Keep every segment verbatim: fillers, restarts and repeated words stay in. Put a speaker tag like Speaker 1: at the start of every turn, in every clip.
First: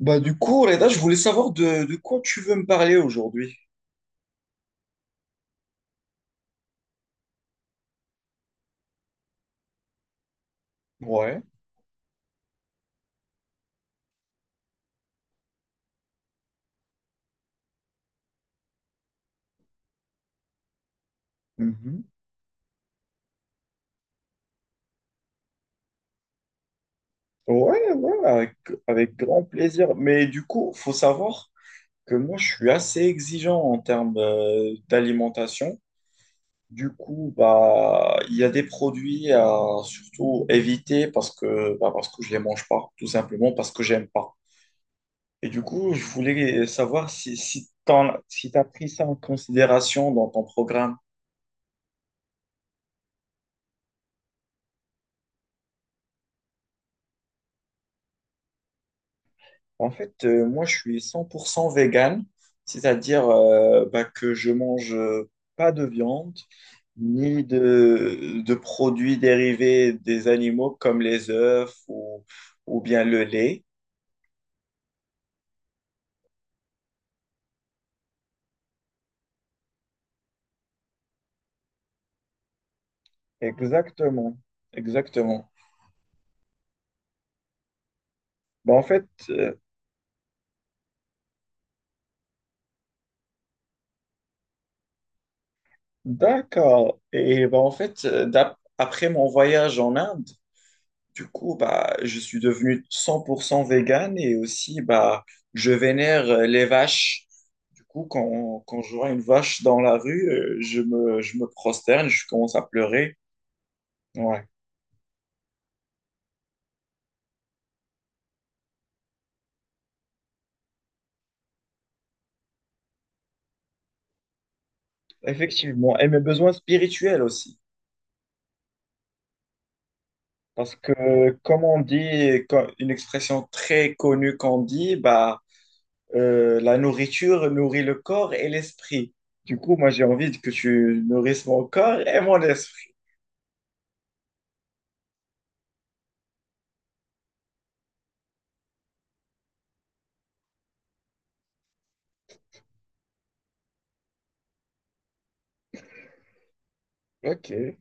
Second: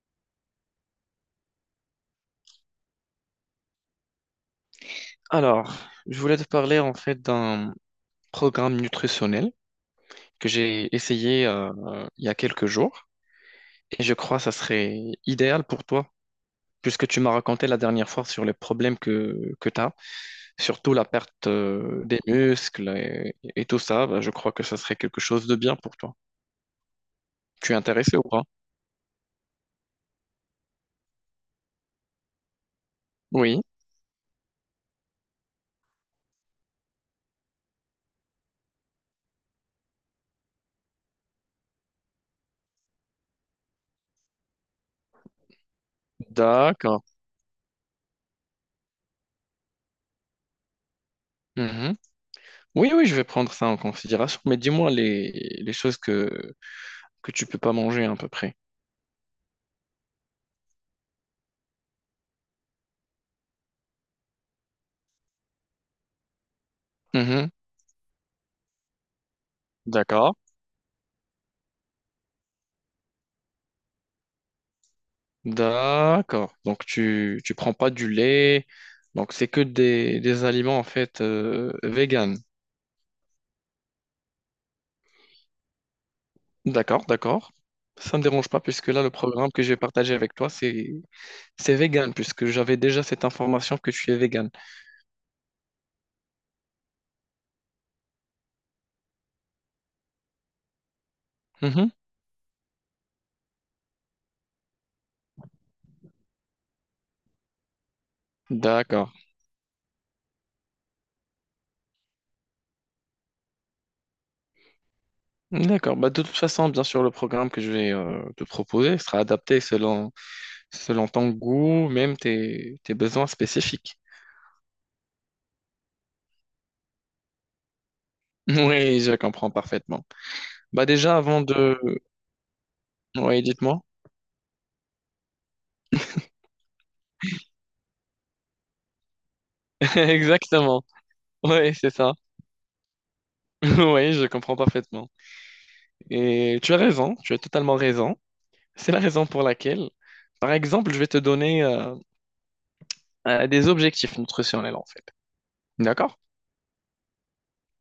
Speaker 1: Bah du coup, Reda, je voulais savoir de, de quoi tu veux me parler aujourd'hui.
Speaker 2: Alors, je voulais te parler en fait d'un programme nutritionnel que j'ai
Speaker 1: Ouais.
Speaker 2: essayé euh, euh, il y a quelques jours et je crois que ça serait idéal pour toi puisque tu m'as raconté la dernière fois sur les problèmes que, que tu as, surtout la perte euh,
Speaker 1: Mhm.
Speaker 2: des muscles et, et tout ça. Bah, je crois que ça serait quelque chose de bien pour toi. Tu es
Speaker 1: Ouais,
Speaker 2: intéressé ou
Speaker 1: ouais,
Speaker 2: pas?
Speaker 1: avec, Avec grand plaisir. Mais du coup, faut savoir que moi, je suis assez exigeant
Speaker 2: Oui,
Speaker 1: en termes euh, d'alimentation. Du coup, bah, il y a des produits à surtout éviter parce que, bah, parce que je les mange pas, tout simplement parce que j'aime pas. Et du coup, je voulais
Speaker 2: d'accord.
Speaker 1: savoir si, si t'en- si t'as pris ça en considération dans ton programme.
Speaker 2: Mhm. Oui, oui, je vais prendre ça en considération, mais dis-moi les, les choses que, que tu peux pas manger à peu près.
Speaker 1: En fait, euh, moi, je suis cent pour cent vegan, c'est-à-dire euh, bah, que je mange euh, pas de viande ni
Speaker 2: Mhm.
Speaker 1: de, de produits dérivés des
Speaker 2: D'accord.
Speaker 1: animaux comme les œufs, ou, ou bien le lait.
Speaker 2: D'accord. Donc tu tu prends pas du lait. Donc c'est que des, des aliments en fait euh, vegan.
Speaker 1: Exactement, exactement.
Speaker 2: D'accord, d'accord. Ça me dérange pas
Speaker 1: Bah, en
Speaker 2: puisque là
Speaker 1: fait,
Speaker 2: le programme
Speaker 1: euh,
Speaker 2: que je vais partager avec toi c'est c'est vegan puisque j'avais déjà cette information que tu es vegan.
Speaker 1: d'accord. Et bah, en fait, euh, d'ap- après mon voyage en Inde, du coup,
Speaker 2: Mhm.
Speaker 1: bah, je suis devenu cent pour cent vegan et aussi, bah, je vénère euh, les vaches. Du coup, quand, quand je
Speaker 2: D'accord.
Speaker 1: vois une vache dans la rue, euh, je me, je me prosterne, je commence à pleurer. Ouais,
Speaker 2: D'accord. Bah, de toute façon, bien sûr, le programme que je vais euh, te proposer sera adapté selon, selon ton goût, même tes, tes besoins spécifiques.
Speaker 1: effectivement. Et mes besoins spirituels aussi.
Speaker 2: Oui, je comprends parfaitement.
Speaker 1: Parce
Speaker 2: Bah
Speaker 1: que,
Speaker 2: déjà, avant
Speaker 1: comme
Speaker 2: de.
Speaker 1: on dit, co- une
Speaker 2: Oui,
Speaker 1: expression
Speaker 2: dites-moi.
Speaker 1: très connue qu'on dit, bah, euh, la nourriture nourrit le corps et l'esprit. Du coup, moi, j'ai envie que
Speaker 2: Exactement.
Speaker 1: tu nourrisses mon
Speaker 2: Ouais, c'est
Speaker 1: corps
Speaker 2: ça.
Speaker 1: et mon esprit.
Speaker 2: Oui, je comprends parfaitement. Et tu as raison, tu as totalement raison. C'est la raison pour laquelle, par exemple, je vais te donner euh, euh, des objectifs nutritionnels en fait. D'accord?
Speaker 1: Ok.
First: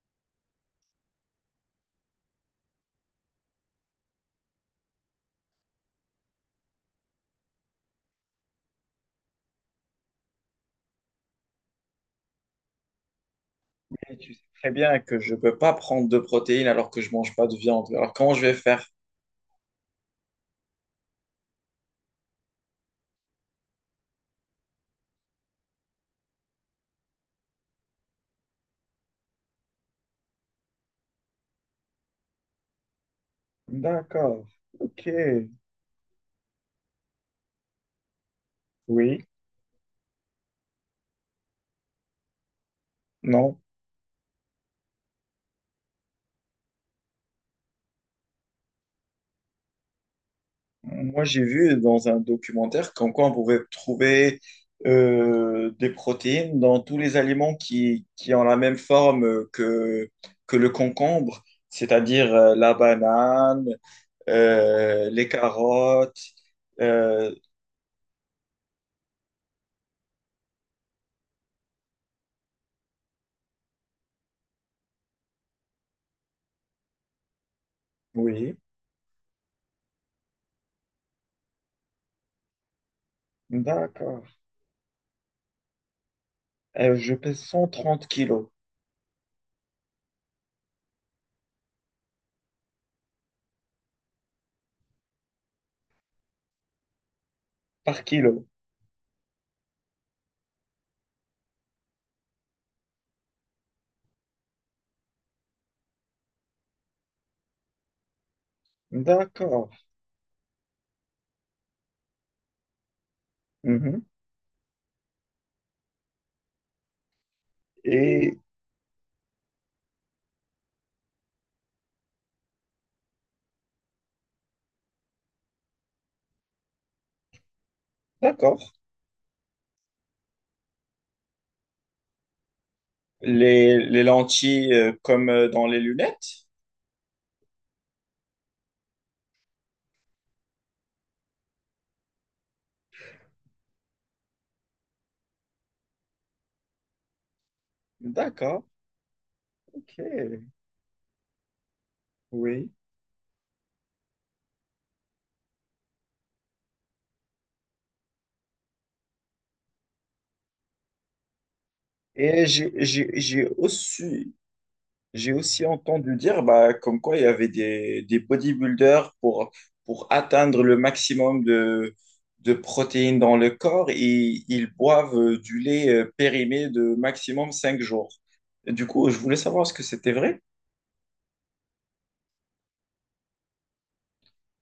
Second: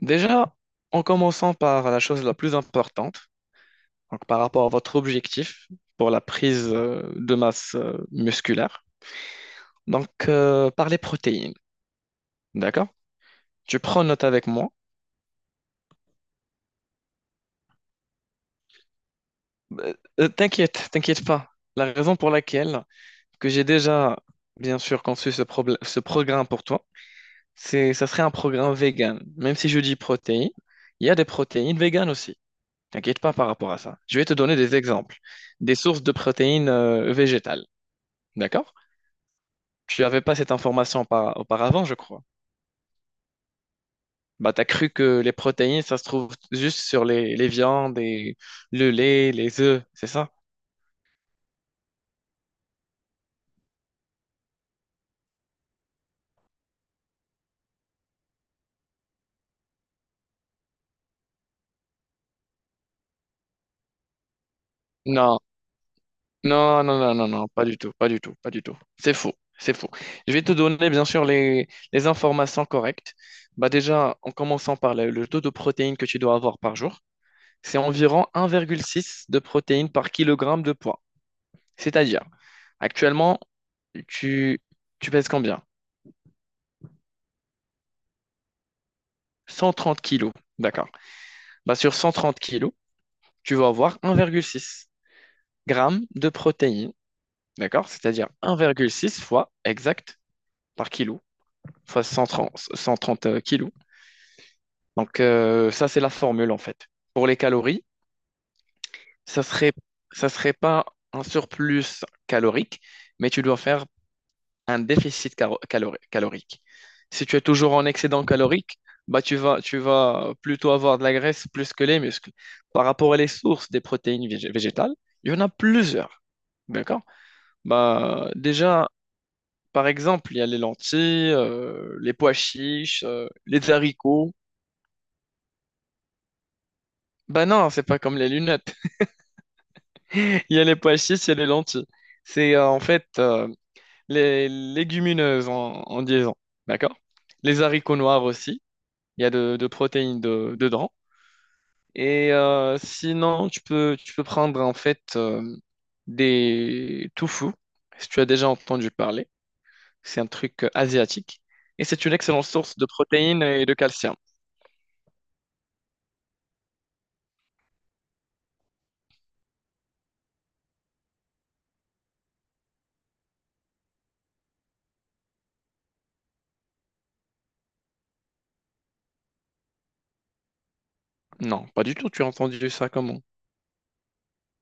Speaker 2: Déjà, en commençant par la chose la plus importante, donc par rapport à votre objectif pour la prise euh, de masse euh, musculaire, donc euh, par les protéines. D'accord? Tu prends
Speaker 1: Et
Speaker 2: note
Speaker 1: tu sais
Speaker 2: avec moi.
Speaker 1: très bien que je ne peux pas prendre de protéines alors que je mange pas de viande. Alors comment je vais faire?
Speaker 2: Euh, euh, t'inquiète, t'inquiète pas. La raison pour laquelle que j'ai déjà, bien sûr, conçu ce, problème- ce programme pour toi. C'est, ça serait un programme vegan. Même si je dis protéines, il y a des protéines véganes aussi. T'inquiète pas par rapport à ça. Je vais te
Speaker 1: D'accord.
Speaker 2: donner des exemples,
Speaker 1: Ok.
Speaker 2: des sources de protéines euh, végétales. D'accord?
Speaker 1: Oui.
Speaker 2: Tu n'avais pas cette information par- auparavant, je crois.
Speaker 1: Non.
Speaker 2: Bah, t'as cru que les protéines, ça se trouve juste sur les, les viandes et le lait, les œufs, c'est ça?
Speaker 1: Moi, j'ai vu dans un documentaire comme quoi on pouvait trouver euh, des protéines dans tous les aliments qui, qui ont la même forme euh, que, que le concombre, c'est-à-dire euh, la banane, euh, les
Speaker 2: Non,
Speaker 1: carottes.
Speaker 2: non, non, non, non,
Speaker 1: euh,
Speaker 2: non, pas du tout, pas du tout, pas du tout. C'est faux, c'est faux. Je vais te donner, bien sûr, les, les informations correctes. Bah déjà, en commençant par le, le taux de protéines que tu dois avoir par jour, c'est environ
Speaker 1: oui.
Speaker 2: un virgule six de protéines par kilogramme de poids. C'est-à-dire, actuellement,
Speaker 1: D'accord.
Speaker 2: tu, tu pèses combien?
Speaker 1: Euh, je pèse cent trente kilos
Speaker 2: cent trente kilos, d'accord. Bah sur cent trente kilos, tu vas avoir un virgule six grammes de protéines, d'accord?
Speaker 1: par
Speaker 2: C'est-à-dire
Speaker 1: kilo.
Speaker 2: un virgule six fois exact par kilo. Enfin cent trente cent trente kilos. Donc euh, ça, c'est la formule en fait. Pour les calories, ça
Speaker 1: D'accord.
Speaker 2: serait, ça serait pas un surplus calorique, mais tu dois faire
Speaker 1: Mhm.
Speaker 2: un déficit caro- calori- calorique. Si tu es toujours en excédent
Speaker 1: Et
Speaker 2: calorique, bah tu vas, tu vas plutôt avoir de la graisse plus que les muscles. Par rapport à les sources des protéines vég- végétales, il y en a plusieurs. D'accord? Bah,
Speaker 1: d'accord.
Speaker 2: déjà, par exemple, il y a les lentilles, euh, les pois chiches, euh, les
Speaker 1: Les, les
Speaker 2: haricots.
Speaker 1: lentilles euh, comme euh, dans les lunettes?
Speaker 2: Bah non, c'est pas comme les lunettes. Il y a les pois chiches, il y a les lentilles. C'est euh, en fait euh, les légumineuses en, en liaison, d'accord? Les haricots noirs aussi,
Speaker 1: D'accord.
Speaker 2: il y a de, de protéines
Speaker 1: OK.
Speaker 2: de- dedans. Et
Speaker 1: Oui.
Speaker 2: euh, sinon, tu peux, tu peux prendre en fait euh, des tofu, si tu as déjà entendu parler. C'est un truc euh, asiatique. Et c'est une excellente
Speaker 1: Et j'ai
Speaker 2: source de
Speaker 1: j'ai-
Speaker 2: protéines
Speaker 1: j'ai
Speaker 2: et de calcium.
Speaker 1: aussi, j'ai aussi entendu dire bah, comme quoi il y avait des, des bodybuilders pour, pour atteindre le maximum de, de protéines dans le corps et ils boivent euh, du lait euh, périmé de maximum cinq jours. Du coup, je voulais savoir est-ce que c'était vrai?
Speaker 2: Non, pas du tout, tu as entendu ça comment?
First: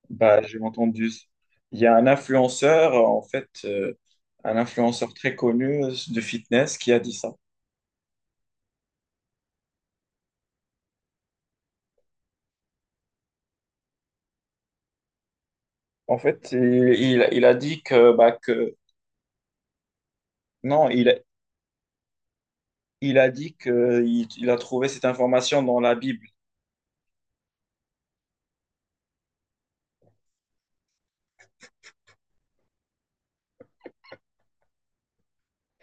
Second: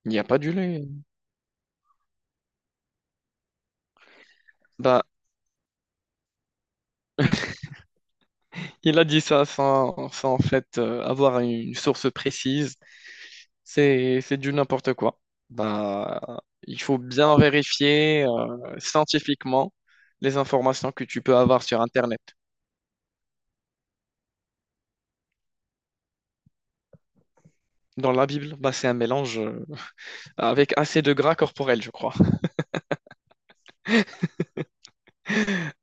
Speaker 2: Il n'y a pas
Speaker 1: Bah,
Speaker 2: du
Speaker 1: j'ai
Speaker 2: lait.
Speaker 1: entendu. Il y a un influenceur, en fait, euh, un
Speaker 2: Bah.
Speaker 1: influenceur très connu de fitness qui a dit ça.
Speaker 2: Il a dit ça sans, sans en fait euh, avoir une source précise. C'est, c'est du n'importe quoi.
Speaker 1: En
Speaker 2: Bah,
Speaker 1: fait, il,
Speaker 2: il faut
Speaker 1: il-
Speaker 2: bien
Speaker 1: il a dit que,
Speaker 2: vérifier
Speaker 1: bah, que
Speaker 2: euh, scientifiquement les
Speaker 1: non,
Speaker 2: informations que tu
Speaker 1: il,
Speaker 2: peux avoir sur Internet.
Speaker 1: il a dit que il, il a trouvé cette information dans la Bible.
Speaker 2: Dans la Bible, bah, c'est un mélange euh, avec assez de gras corporel, je crois.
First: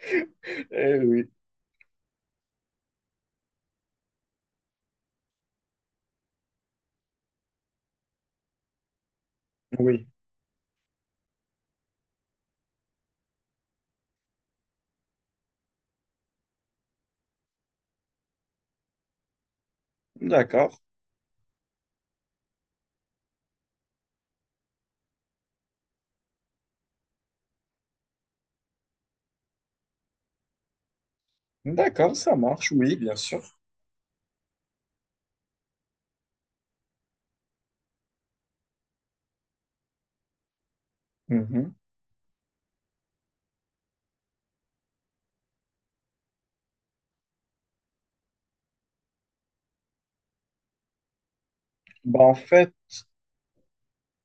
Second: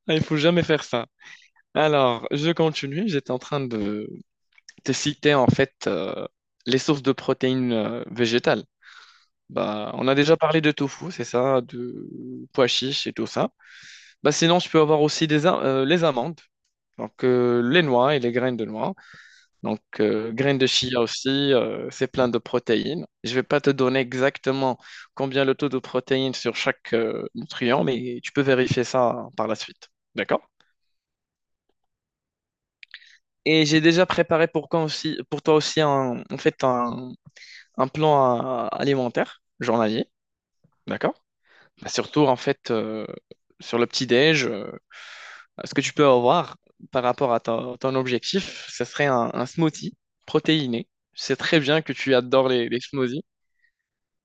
Speaker 2: Il faut jamais faire
Speaker 1: Eh
Speaker 2: ça.
Speaker 1: oui,
Speaker 2: Alors, je continue. J'étais en train de te citer en fait euh, les sources de protéines euh, végétales. Bah,
Speaker 1: oui.
Speaker 2: on a déjà parlé de tofu, c'est ça, de pois chiche et tout ça. Bah sinon, je peux avoir aussi des, am- euh, les amandes, donc euh, les noix et les graines de noix. Donc, euh, graines de
Speaker 1: D'accord.
Speaker 2: chia aussi, euh, c'est plein de protéines. Je vais pas te donner exactement combien le taux de protéines sur chaque euh, nutriment, mais tu peux vérifier ça par la suite. D'accord?
Speaker 1: D'accord, ça marche, oui, bien sûr.
Speaker 2: Et j'ai déjà préparé pour, quand aussi, pour toi aussi un, en fait un, un plan euh, alimentaire journalier. D'accord?
Speaker 1: Mhm.
Speaker 2: Bah, surtout, en fait, euh, sur le petit-déj. euh, Ce que tu peux avoir par rapport à ton, ton objectif, ce serait un, un smoothie protéiné. Je sais très bien que tu
Speaker 1: Bah, en
Speaker 2: adores les,
Speaker 1: fait,
Speaker 2: les smoothies.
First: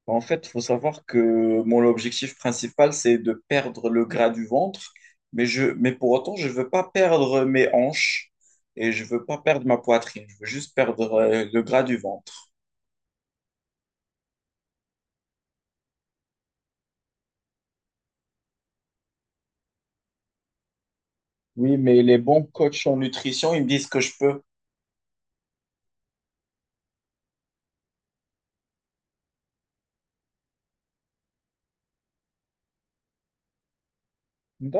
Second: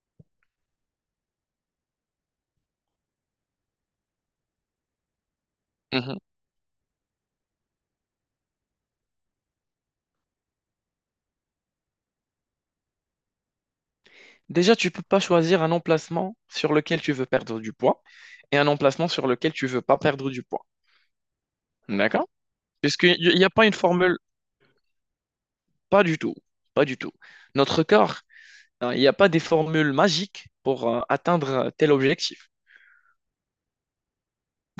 Speaker 1: En fait, il faut savoir que mon objectif principal, c'est de perdre le gras du ventre, mais, je, mais pour
Speaker 2: Mhm.
Speaker 1: autant, je ne veux pas perdre mes hanches et je ne veux pas perdre ma poitrine. Je veux juste perdre euh, le gras du ventre.
Speaker 2: Déjà, tu peux pas choisir un emplacement sur lequel tu veux perdre du poids et un emplacement sur lequel tu veux pas perdre du poids.
Speaker 1: Oui, mais les
Speaker 2: D'accord?
Speaker 1: bons coachs en
Speaker 2: Puisqu'il n'y a
Speaker 1: nutrition, ils
Speaker 2: pas
Speaker 1: me
Speaker 2: une
Speaker 1: disent que je
Speaker 2: formule,
Speaker 1: peux.
Speaker 2: pas du tout, pas du tout. Notre corps, hein, il n'y a pas des formules magiques pour euh, atteindre tel objectif.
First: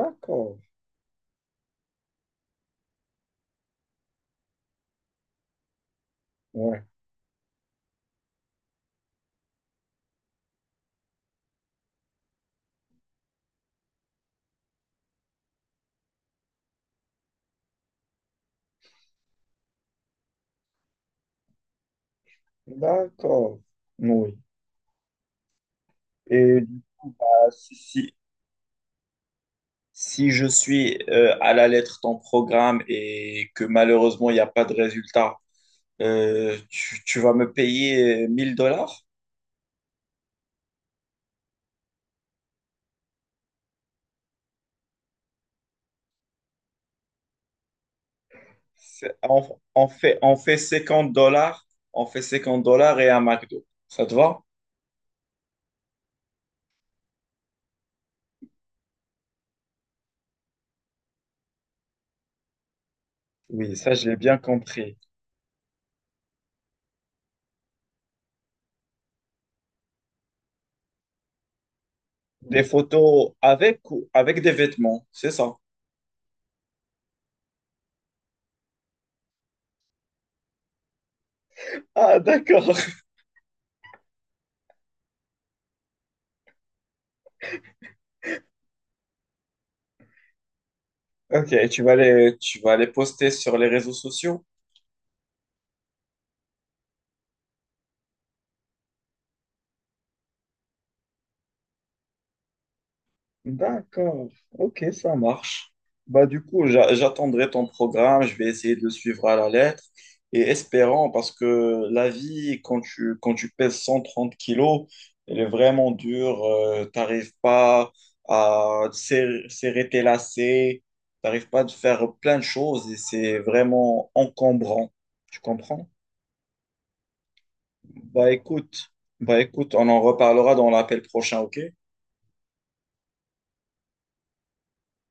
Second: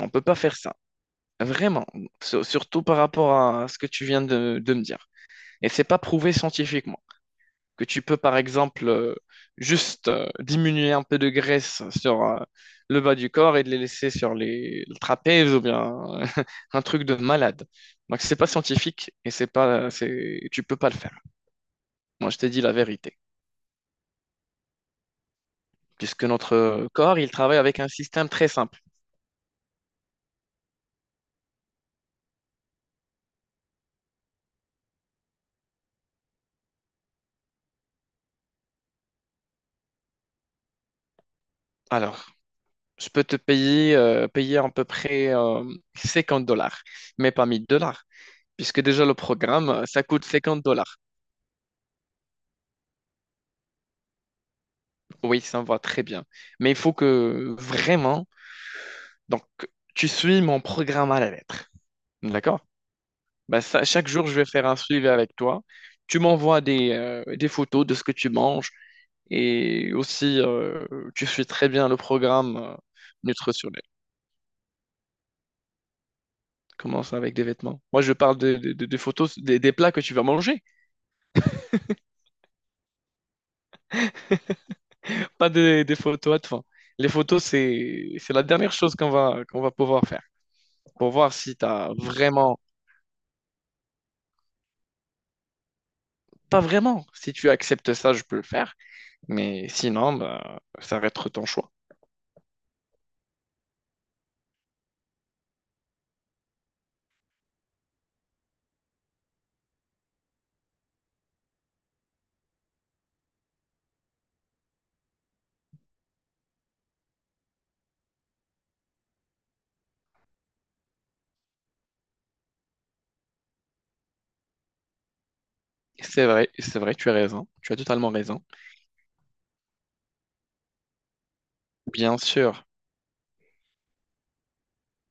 Speaker 2: On ne peut pas faire ça. Vraiment, Sur- surtout par rapport à ce que tu viens de, de me dire. Et c'est pas prouvé
Speaker 1: ouais,
Speaker 2: scientifiquement, que tu peux par exemple euh, juste euh, diminuer un peu de graisse sur euh, le bas du corps et de les laisser sur les le trapèze ou bien un truc de malade. Donc c'est pas scientifique et c'est pas c'est tu peux pas le faire. Moi, je t'ai dit la vérité
Speaker 1: d'accord. Oui.
Speaker 2: puisque
Speaker 1: Et du
Speaker 2: notre
Speaker 1: coup,
Speaker 2: corps
Speaker 1: bah,
Speaker 2: il travaille
Speaker 1: si,
Speaker 2: avec un
Speaker 1: si-
Speaker 2: système très simple.
Speaker 1: si je suis euh, à la lettre ton programme et que malheureusement, il n'y a pas de résultat, euh, tu, tu vas me payer euh, mille dollars?
Speaker 2: Alors, je peux te payer euh, payer à peu près euh, cinquante dollars mais pas mille dollars. Puisque déjà le
Speaker 1: C'est- On,
Speaker 2: programme, euh,
Speaker 1: on
Speaker 2: ça
Speaker 1: fait,
Speaker 2: coûte
Speaker 1: on fait
Speaker 2: cinquante dollars.
Speaker 1: cinquante dollars, on fait cinquante dollars et un McDo. Ça te va?
Speaker 2: Oui, ça me va très bien. Mais il faut que vraiment. Donc, tu suis mon programme à la lettre. D'accord? Ben,
Speaker 1: Oui,
Speaker 2: ça,
Speaker 1: ça,
Speaker 2: chaque
Speaker 1: je l'ai
Speaker 2: jour, je
Speaker 1: bien
Speaker 2: vais faire un
Speaker 1: compris.
Speaker 2: suivi avec toi. Tu m'envoies des, euh, des photos de ce que tu manges et aussi, euh, tu suis très bien le programme
Speaker 1: Des
Speaker 2: euh,
Speaker 1: photos
Speaker 2: nutritionnel.
Speaker 1: avec ou avec des vêtements, c'est ça?
Speaker 2: Commence avec des vêtements. Moi, je parle de- de- de- des photos, des, des plats que tu vas manger,
Speaker 1: Ah, d'accord.
Speaker 2: pas des, des photos à te faire. Les photos, c'est, c'est la dernière chose qu'on va, qu'on va pouvoir faire pour voir
Speaker 1: Ok,
Speaker 2: si tu
Speaker 1: tu
Speaker 2: as
Speaker 1: vas les,
Speaker 2: vraiment,
Speaker 1: tu vas les poster sur les réseaux sociaux?
Speaker 2: pas vraiment, si tu acceptes ça, je peux le faire, mais sinon, ben, ça va être ton choix.
Speaker 1: D'accord, ok, ça marche. Bah, du coup, j'a- j'attendrai ton programme, je vais essayer de le suivre à la lettre et espérant, parce que la vie, quand tu, quand tu pèses cent trente kilos, elle est vraiment dure, euh, t'arrives pas à serrer, serrer tes lacets, t'arrives pas à faire plein de choses et c'est vraiment encombrant. Tu comprends?
Speaker 2: C'est vrai, c'est vrai, tu as raison, tu as totalement
Speaker 1: Bah
Speaker 2: raison.
Speaker 1: écoute, Bah écoute, on en reparlera dans l'appel prochain, ok?
Speaker 2: Bien sûr,